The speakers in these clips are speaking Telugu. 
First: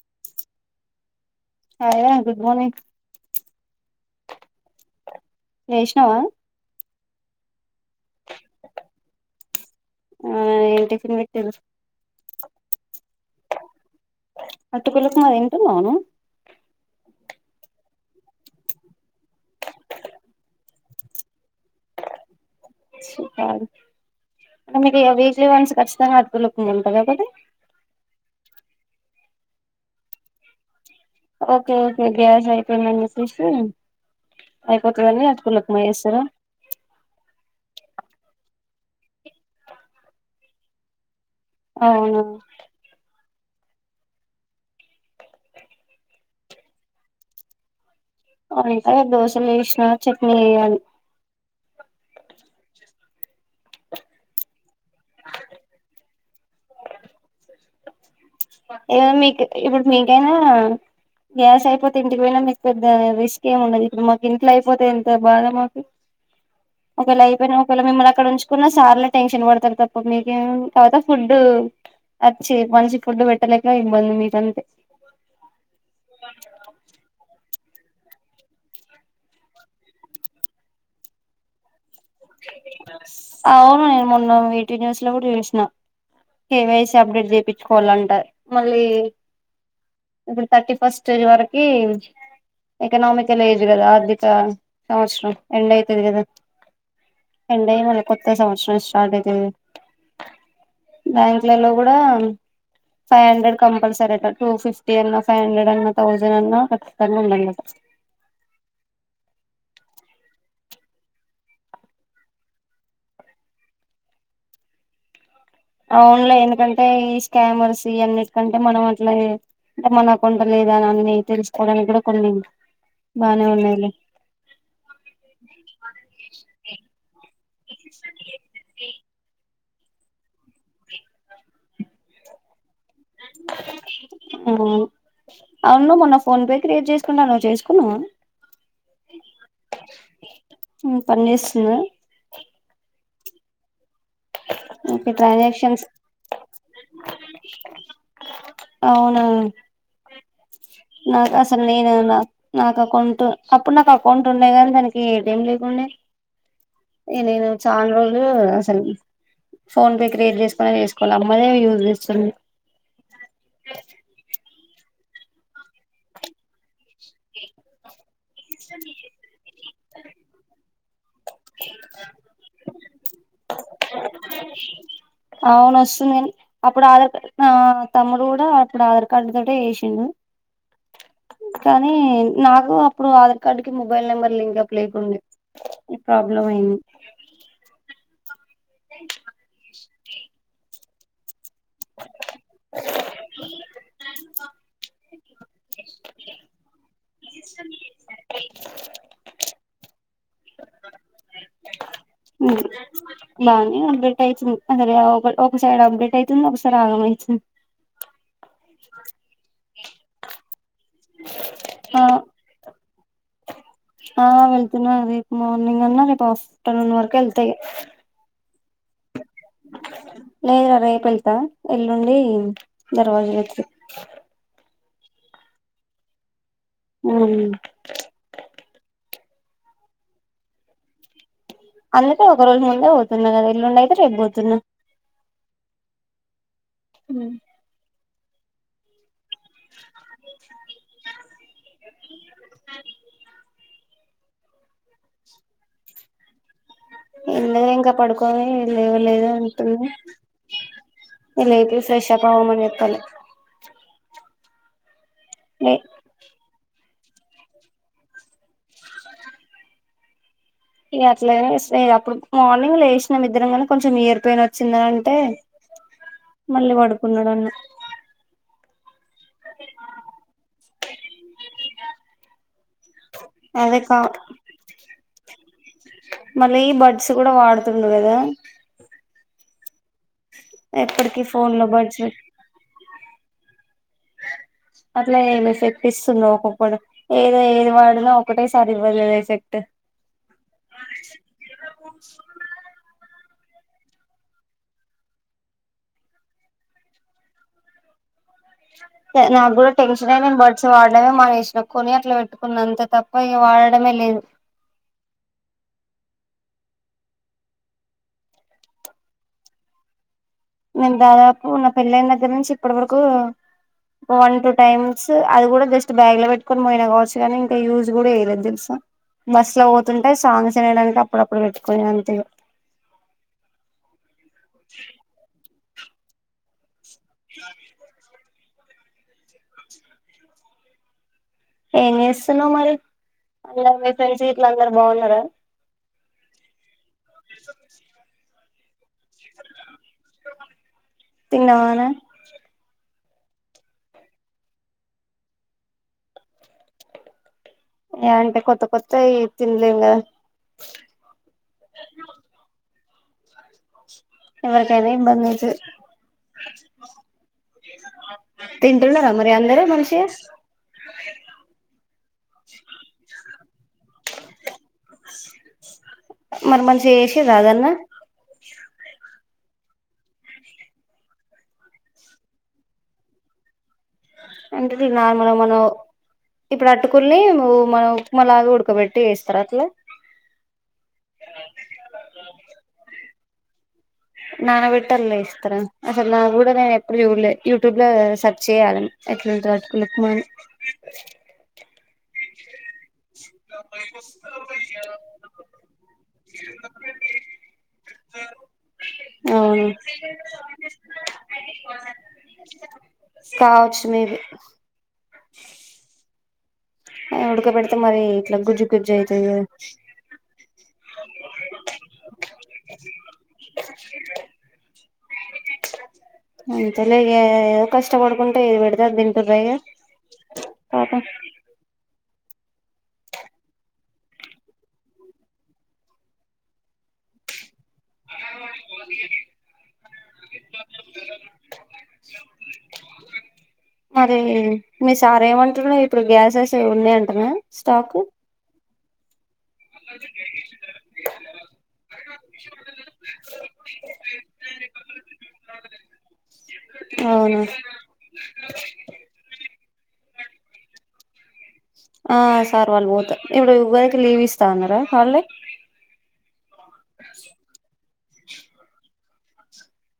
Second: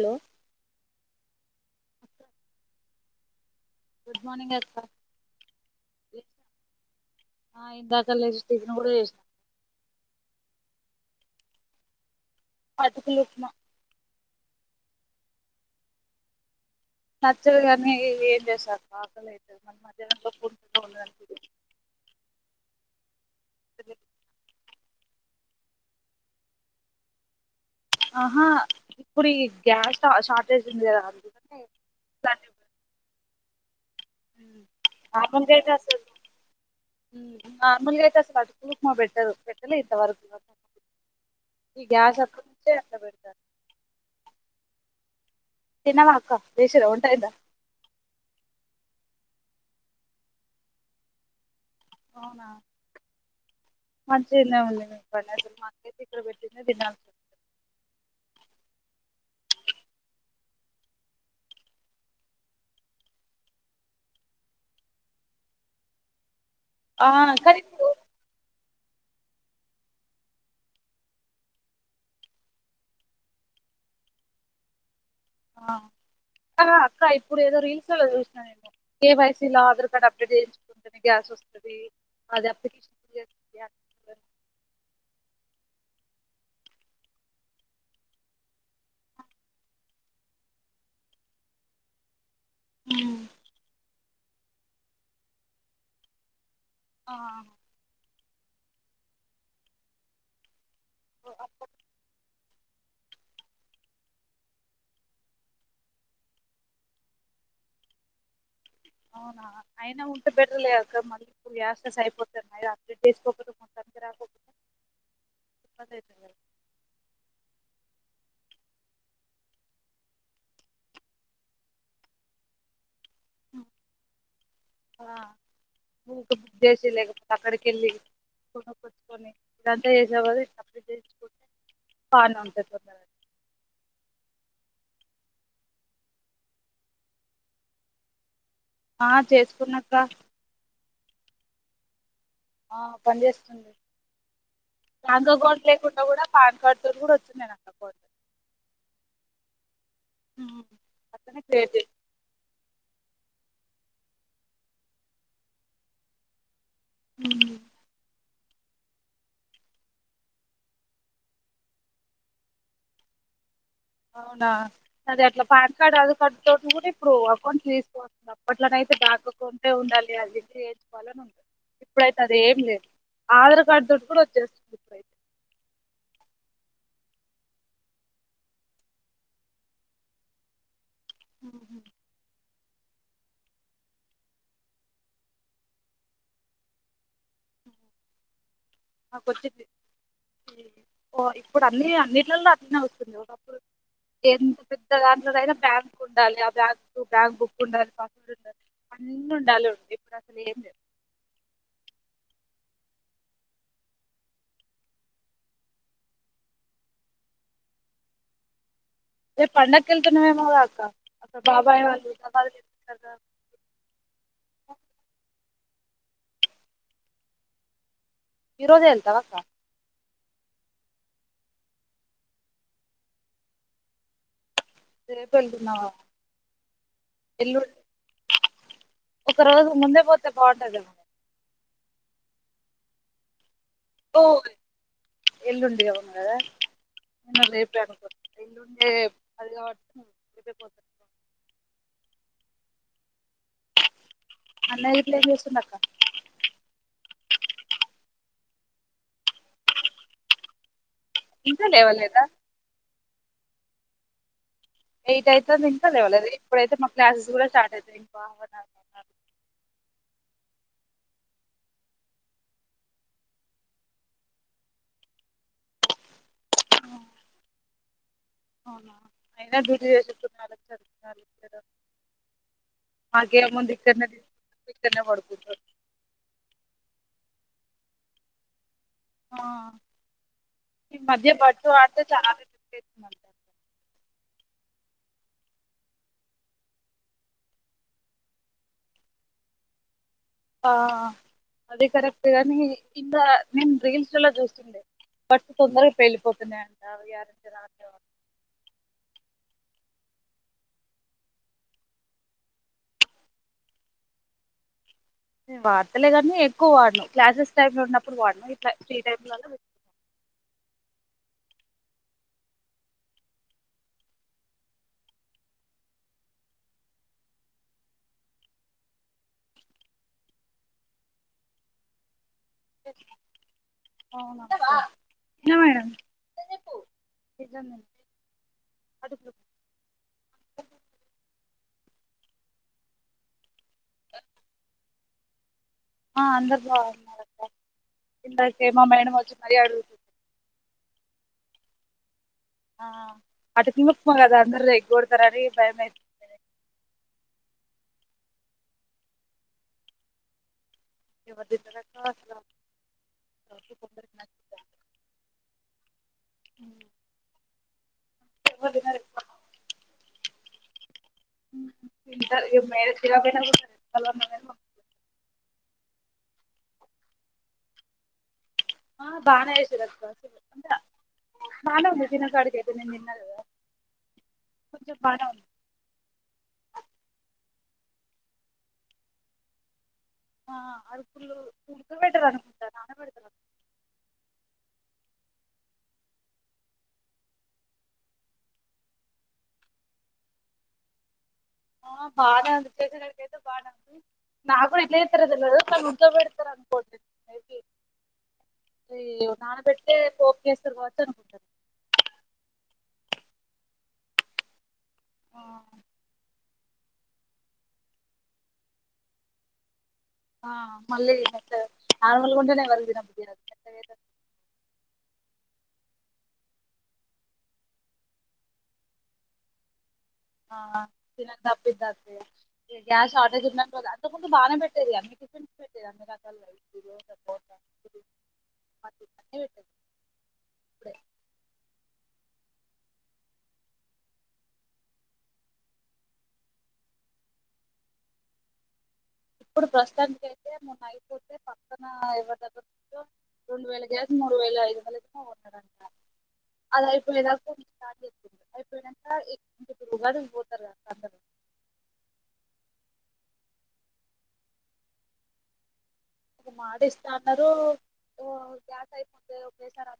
హలో అ గుడ్ మార్నింగ్ గుడ్ మార్నింగ్ అక్క లేసినావా ఆ ఇందాకలేసి టిఫిన్ కూడా చేసిన కరెక్టు అటుకులు ఉప్మా అటుకులు ఉప్మా తింటున్నావా నువ్వు నచ్చదు కానీ ఏం చేస్తారు ఆకలి అవుతుంది మన మధ్యాహ్నంలో పూగా ఉండదని సూత్తావు తొమ్మిది అవి త్రీ మంత్స్ కచ్చితంగా [unintelligible] ఉంటాయా అవి ఆహా ఇప్పుడు ఈ గ్యాస్ షార్ట్ ఏజ్ ఉంది కదా అందుకనే ఓకే ఓకే గ్యాస్ అయిపోయింది విష్ణు పాపం చేస్తారు చేస్తారా మ్ నార్మల్ గా అయితే అటుకులు ఉప్మా పెట్టారు పెట్టలే ఇంకా ఇంతవరకు నాకు ఈ గ్యాస్ అవునా ఎక్కడ ఉంటే అక్కడ పెడతారు తిన్నవా అక్క చేసిన రా వంట అయిందా అకా దోశలు వేసిన చట్నీ వేయాలి అవునా మంచింద ఉంది మీ పని అసలు మాకైతే ఇక్కడ పెట్టింది తినాలండి ఏ మీకు ఇప్పుడు మీకైనా గ్యాస్ అయిపోతే ఇంటికి పోయినా మీకు పెద్ద రిస్క్ ఏమి ఉండదు ఇప్పుడు మాకు ఇంట్లో అయిపోతే ఎంత బాధ మాకు ఆ ఒకవేళ అయిపోయినా కానీ ఒకవేళ ఇప్పుడు మిమ్మల్ని అక్కడ ఉంచుకో కున్న సార్లే టెన్షన్ పడతారు తప్ప మీకేం తర్వాత ఫుడ్ వచ్చి మంచి ఫుడ్ పెట్టలక ఇబ్బంది మీద అంతే ఆ అక్క ఇప్పుడు ఏద రీల్స్ చూ నేను కేవైసీ లో ఆధార్ కార్డు అప్డేట్ చేయించుకుంట గ్యాస్ వస్తుంది అవును నేను మొన్న వే టూ న్యూస్ లో కూడా చూసిన ఏమేసి అప్డేట్ చేయించుకోవాలంటారు మళ్ళీ ఇప్పుడు థర్టీ ఫస్ట్ వరకి ఎకనమిక్ ఎలా ఏజ్ గద అది సంవత్సరం ఎండయితుంది కదా ఆ ఎండయి మన కొత్త సంవత్సరం స్టార్ట్ అప్ప బ్యాంకులలో కూడా ఫైవ్ హండ్రెడ్ కంపల్సరీ అట టూ ఫిఫ్టీ అన్నా ఫైవ్ హండ్రెడ్ అన్నా థౌజండ్ అన్నా ఖచ్చితంగా ఉండండిట అవునా అయినా ఉంటే బెటర్లేదుక మళ్ళీ ఇప్పు యాస్టెస్ అయిపోతున్నా అప్డెట్ చేసుకోకడదు మొత్తానికి రాకుడదు అవున్లే ఎందుకంటే ఈ స్కామర్స్ ఇవన్నీ ఎకంటే మనం అట్లా అంటే మన అకౌంట్ లేదాని అని తెలుసుకోవడానికి కూడా కొన్ని బానే ఉన్నాయిలే ఊక బుక్ చేసి లేకపోతే అక్కడికి వెళ్ళి కొనుకోచొని ఇదంతా చేసే బదులు [inaudible] అవును మొన్న ఫోన్ పే క్రియేట్ చేసుకుంట చేసుకునావ ఆ చేసుకున్న అక్క మ్ పనిచేస్తుందా ఆ పని చేస్తుంది ఓకే బ్యాంక్ అకౌంట్ ట్రాన్సాక్షన్స్ లేకుండా కూడా పాన్ కార్డ్ తో కూడా వచ్చింద నా అకౌంట్ అవునా నాకు అట్లనే అసలు క్రియేట్ చేసి నేను నా నాకు అకౌంట్ అప్పుడు నాకు అకౌంట్ ఉండే కాని దానికి ఏటీఎం లేకుండే ఎ నేను చానా రో మ్ అసలు ఫోన్ పే క్రియేట్ చేసుకుని వేసుకున అమ్మదే యూజ్ చేస్తున అదే అట్లా పాన్ కార్డ్ ఆధార్కార్డు టు ఇప్పుడు అకౌంట్ తీసుకోవస్తుంది అప్పట్లోన అయితే బ్యాంక్ అకౌంటట్ హె ఉండాలి, అదిది వేయించుకోవాలని ఉండ, ఇప్పుడైతే అది ఏం లేదు ఆధార్ కార్డు తో కూడా వచ్చేస్తుంది ఇప్పుడైతే అవును వస్తుంది కాని అప్పుడు ఆధార్ అ తమ్ముడు కూడా అప్పుడు ఆధార్ కార్డు తోటే చేసిండు కానీ నాక్ అప్పుడు ఆధార్ కార్డు కి మొబైల్ నెంబర్ లింక్ అప్ లేకుండే, ఈ ప్రాబ్లం అయింది ఆ కొచ్చచు ఓ ఇప్పుడు అన్ని అన్నింటిలలో అట్నే వస్తుంది ఒకప్పుడు ఏ పెద్ద దాంట్లో అయినా బ్యాంక్ ఉండాలి ఆ బ్యాంక్ బ్యాంక్ బుక్ ఉండాలి పాస్వర్డ్ ఉండాలి అన్న ఉండాలి ఇప్పుడు అసలు ఏం లేదు బాగానే అప్డేట్ అయితుంది అసరే ఒక ఒక సైడ్ అప్డేట్ అవుతుంది ఒకసారి ఆగం అయితుంది మీరు పండక్కి వళ్తున్నారేమోట కదక్క బాబాయ్ ఆ వాళ్ళు ఆ వెళ్తున్నా రేపు మార్నింగ్ అన్నా రేపు ఆఫ్ఫ్టర్నూన్ వరకు వెళ్త ఇగ ఈరోజె ఎల్తవ అక్కా లేదు ఇగ రేపు వెళ్తా ఎల్లుండి దర్వాజలు వచ్చి రేపెళ్తున్నావా మ్మ్ ఒక రోజు ముందే పోతే బాగుంటది అందుకే ఒక రోజు ముందే పోవుతున్నగద మొన్నయితే గద రేపు అనుకో ఎల్లుండే ఉంటది కాబట్టి అన్నయ్య ఇప్పుడేం చేస్తుండు అక్క ఏం లేదు ఇంకా పడుకోవాలి లేవో లేదో అంటు ఇంకా లేపి ఫ్రెష్ లేవలేదా అప్ అవ్వమని చెప్పలే ఎయిట్ ఐతుంది లే ఇంకా లేవలేదా ఇప్పుడైతే మా క్లాసెస్ కూడా స్టార్ట్ అవుతాయి ఇంకా అఫన్నా రైతే ఇగ అట్లాగ వస్తయ్ ఇగ అప్పుడు మార్నింగ్ లేసినం ఇద్దరం గనీ, కొంచెం ఇయర్ పెయిన్ వచ్చిందనంటే మళ్ళీ పడుకున్నాడన్న అవునా అయినా డ్యూటీ [inaudible] [unintelligible] అదే కా ఇక్కడనే తీసుకుంటారు ఇక్కడనే పడుకుంటారు మళ్ళీ ఈ బడ్స్ కూడా వాడ తుండు కదా ఆ, ఈ ఎప్పటికిీ మధ్య ఫోన్ లో బట్టు బర్డ్స్ ఆడితే చాలా [inaudible] అట్లా ఏం ఎఫెక్ట్ ఇస్తుందో ఒకొక్కడు ఏదో ఏది వాడినా ఒకటే సరి ఇవ్వలేదు ఎఫెక్ట్ ఆ అదే కరెక్ట్గానీ ఇంద నేను రీల్స్లా చూస్తుండే ఫస్ తొందరగా పెళ్ళిపోతున్నాయంట [inaudible] నాకు కూడా టెన్షన్ అయింది, బర్డ్స్ వాడడమే మానేసిన కొని అట్లా పెట్టుకున్నా అంతే తప్ప ఇక వాడడమే లేదు. నేను వాడతలే గనీ ఎక్కువ వాడను క్లాసెస్ టైమ్ లో ఉన్నప్పుడు వాడిన ఇట్ల ఫ్రీ టైమ్లా నేను దాదాపు నా పెళ్ళయిన దగ్గర నుంచి ఇప్పటి వరకు, వన్ టూ టైమ్స్ అది కూడా జస్ట్ బ్యాగ్ లో పెట్టుకొని పోయినా కావచ్చు కాని, ఇంకా యూజ్ కూడా వేయలేదు తెలుసా, బస్సు లో పోతుంటే సాంగ్స్ వినడానికి అప్పుడప్పుడు పెట్టుకుని అంతేగా అవునా ఏ మేడం అడుగు ఏం జేస్తున్నావ్ మరి అలా మీ ఫ్రెండ్ గీట్ల అందరు బాగున్నారా ఆ అందరు బా ఇందాకే మా మేడం వచ్చి మరి ఆడు తిన్నావా నే [unintelligible] అందురు ఏగ్గొడతారని భయమైతుంది ఏ అంటే కొత్త కొత్తయి తిన్లేం కదా ఎవరు దింటారు అట్లా ఎవరికైన ఇబ్బంది ఉంటది ఎవరు తినరు తింటున్నారా ఎక్కువ మరి అందరు మంచిగ [unintelligible] మరి మంచిగ చేసిండ్ర అదన్న ఆ బానే చేసిండ్రు అక్కబానే ఉంది తిన్న కాడికి అయితే నేన్ తిన్నా కదా అంటేది కొంచెం బానే నార్మల్ గా ఉంది మనం ఇప్పుడు అటుకుల్ని ను మన ఉప్మా లాగ ఉడకబెట్టి యేస్తర అట్లా ఆ అటుకులు ఉడకపెట్టరు అనుకుంట నానపెడ్ నానబెట్టాల ఇస్తార అసలు నా కూడా నేను ఎప్పుడు జూల్లే యూట్యూబ్ లో సెర్చ్ చేయాలని ఎట్లుంటుదో అటుకుల ఉప్మా అని. ఆ బానే ఉంది చేసేదానికి అయితే బానే ఉంది. నాకు ఎట్లుదేత్తరో తెలివదు కాని ఉడకపెడతారు అనుకోంటున మే బి అవును నానబెడితే పోపు కేస్తరు కావచ్చు అనుకుంటున్నా. లేదు ఆ ఉడక పెడితే మరి ఇట్లా గుజ్జు గుజ్జు అయితది కావచ్ ఆ మళ్ళీ ఎంత నార్మల్ ఉంటనే [unintelligible] అంతేలే ఇగ ఏదో కష్టపడుకుంట ఏది పెడితే అది తింటుర్రా ఇగ ఆ పాపం తినందప్ [unintelligible] గ్యాస్ షార్టేజ్ ఉంది అంటవ్ గా అంతకు ముందు బానే పెట్టేది అన్నీ టిఫిన్స్ పెట్టేది అన్నిరకాలు పెట్టేది ఇప్పుడే మరి మీ సార్ ఏమంటుండు ఇప్పుడు గ్యాసెస్ అయి వున్నాయి అంటన స్టాకు. ఇప్పుడు ప్రస్తుతానికి అయితే మొన్న అయిపోతే పక్కన ఎవరి దగ్గర నుంచో రెండు వేల గ్యాస్ మూడు వేల ఐదు వందలు ఇచ్చినాడంట అది అవునా అయిపోయేదాకా స్టార్ట్ చేసి అయిపోయినాంక. [unintelligible] కాడికి పోతారుగ అందరు ఆ సార్ వాళ్ళు పోత ఇప్పుడు వరికి లీవ్ ఇస్తా అన్నారా హాళ్డే మాట ఇస్తా అన్నరూ ఒకేసారి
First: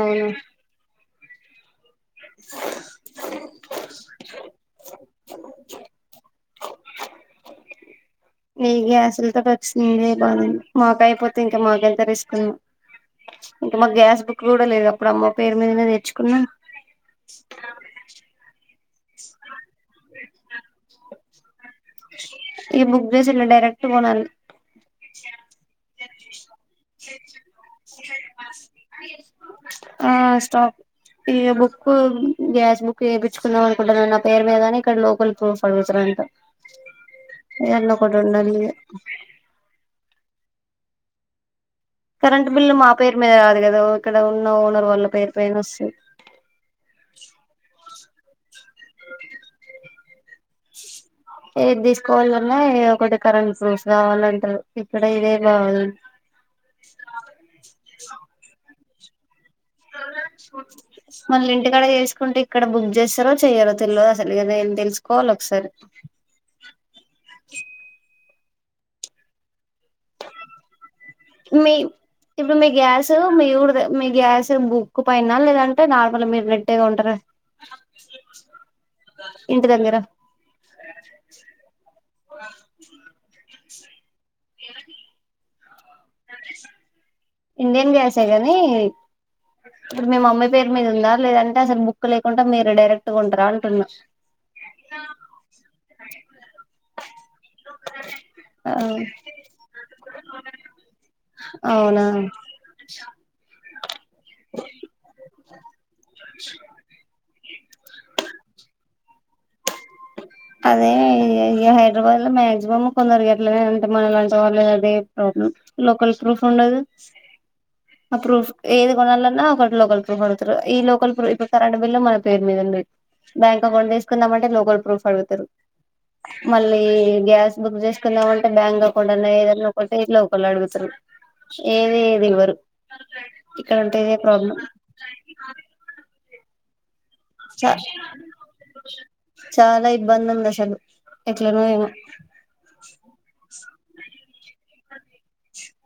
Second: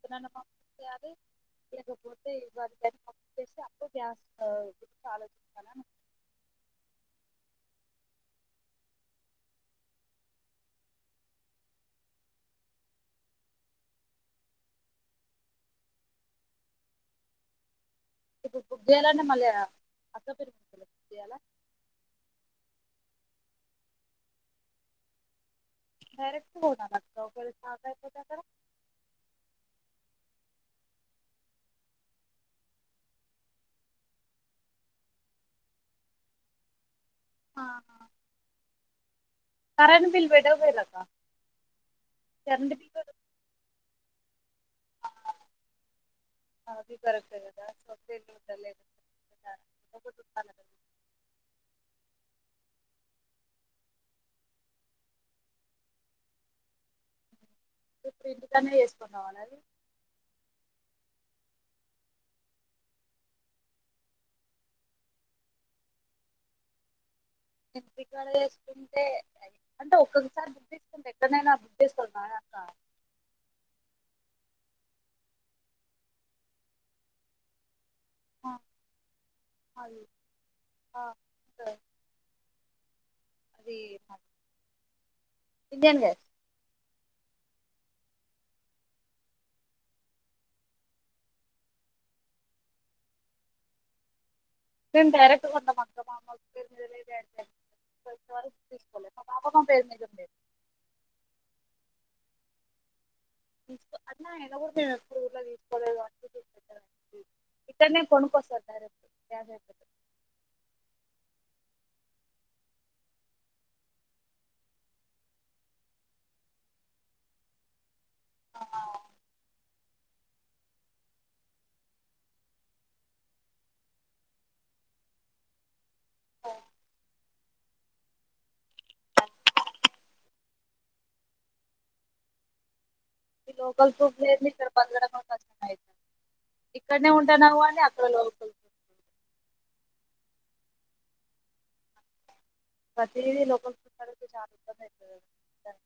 అవునా అంటున్న [unintelligible] పంపించేసి అప్పుడు గ్యాస్ గురించి ఆలోచిస్తాను నీ గ్యాసులుతోటి వచ్చింది బాగుంది మాక అయిపోతే ఇంకా మాకంత రిస్కునో ఇంకా మా గ్యాస్ బుక్ కూడా లేదు అప్పుడు అమ్మ పేరు మీదనే తెచ్చుకున్నాం ఇప్పుడు బుక్ చేయాలంటే అక్క పేరు మీదనే చేయాల ఇక బుక్ చేసి ఇట్లా డైరెక్ట్ కొనాలి డైరెక్ట్ కొనాల అక్కడ ఒకవేళ స్టాక్ అయిపోతే అక్కడ ఆ స్టాక్ ఇక బుక్ గ్యాస్ బుక్ చేపిచ్చుకుందాం అనుకుంటున్నా నా పేరు మీదని ఇక్కడ లోకల్ ప్రూఫ్ అతురంట ఏదన్నా ఒకటి ఉండాలిగా కరెంట్ బిల్ పెట్టకపోయారు అక్క కరెంట్ బిల్లు మా పేరు మీద రాదు కదా ఇక్కడ ఉన్న ఓనర్ వాళ్ళ పేరు పైన వస్తంది అది కరెక్టే కదా సో బిల్లు ఉండలేదు ఒకటి ఉండాలి కదా ఏది తీసుకోవాలన్నా ఒకటి కరెంట్ ఫ్రూఫు కావాలంటారు ఇక్కడ ఇదే కావాలి ఇపుడు ఇంటి పని చేసు పోతావా మనాలి మళ్ళీ ఇంటికాడ చేసుకుంటే ఇక్కడ బుక్ చేస్తారో చెయ్యారో తెలియదు అసలు, తెలుసుకోవాలి ఒకసారి ఉంటే మీ బుక్ చేసుకోవాలి కదా అక్క ఇప్పుడు మీ గ్యాస్ మీ ఊడు మీ గ్యాస్ బుక్ కు పైనా లేదంటే నార్మల్ మీరు పెట్టేది ఉంటరా అ అ అది ఎవది ఇండియన్ గ్యాస్ ఇండియన్ గ్యాసే కాని, ఇప్పుడు మీ మమ్మీ పేరు మీద ఉందా లేదంటే అసలు బుక్ లేకుండా మీరు డైరెక్ట్గా కొంటారా అంటున్నా నేన్ డైరెక్ట్ కొంటాను అక్క మ ఆ [inaudible] అవునా అన్నా ఇన కూడా మేము ఎప్పుడు ఊర్లో తీసుకోలేదు కాబట్టి ఇక్కనే కొనుక్కొస్తారు డైరెక్ట్ గ్యాస్ అయిపోతుంది అదే హైదరాబాద్లో మే మంచి బమ్మ కొందరికి ఎట్లనే అంటే మన ఇలాంటి వాళ్లేదు అదే ప్రాబ్లం, ఇంకోలా ప్రూఫ్ ఉండదు ఆ ప్రూఫ్ ఏది కొనలన్నా ఒకటిలో ఒకలి పడుతురు ఈ లోకల్ ఇపుడు కరెంట్ బిల్ లో మన పేరు మీద ఉండి బ్యాంక్ అకౌంట్ తీస్ ఉండపట్టే లోకల్ ప్రూఫ్ అడుగుతరు మళ్ళీ గ్యాస్ బుక్ చేస్ కుందామంటే బ్యాంక్ అకౌంట్ అన్న ఏదన్నా ఒకే ఇట్ల ఒకళ్ళు అడుగుతారు ఏది ఈవరు ఈ లోకల్ ప్రూఫ్ లేనిది ఇక్కడ బతకడం కష్టం అయ్యే ఇక్కడనే ఉంటానవు చ గాని అక్కడ లోన్ చాలా ఇబ్బంది ఉంది అసలు ఎట్లానో ఏమో ప్రతిది లోకల్ [unintelligible]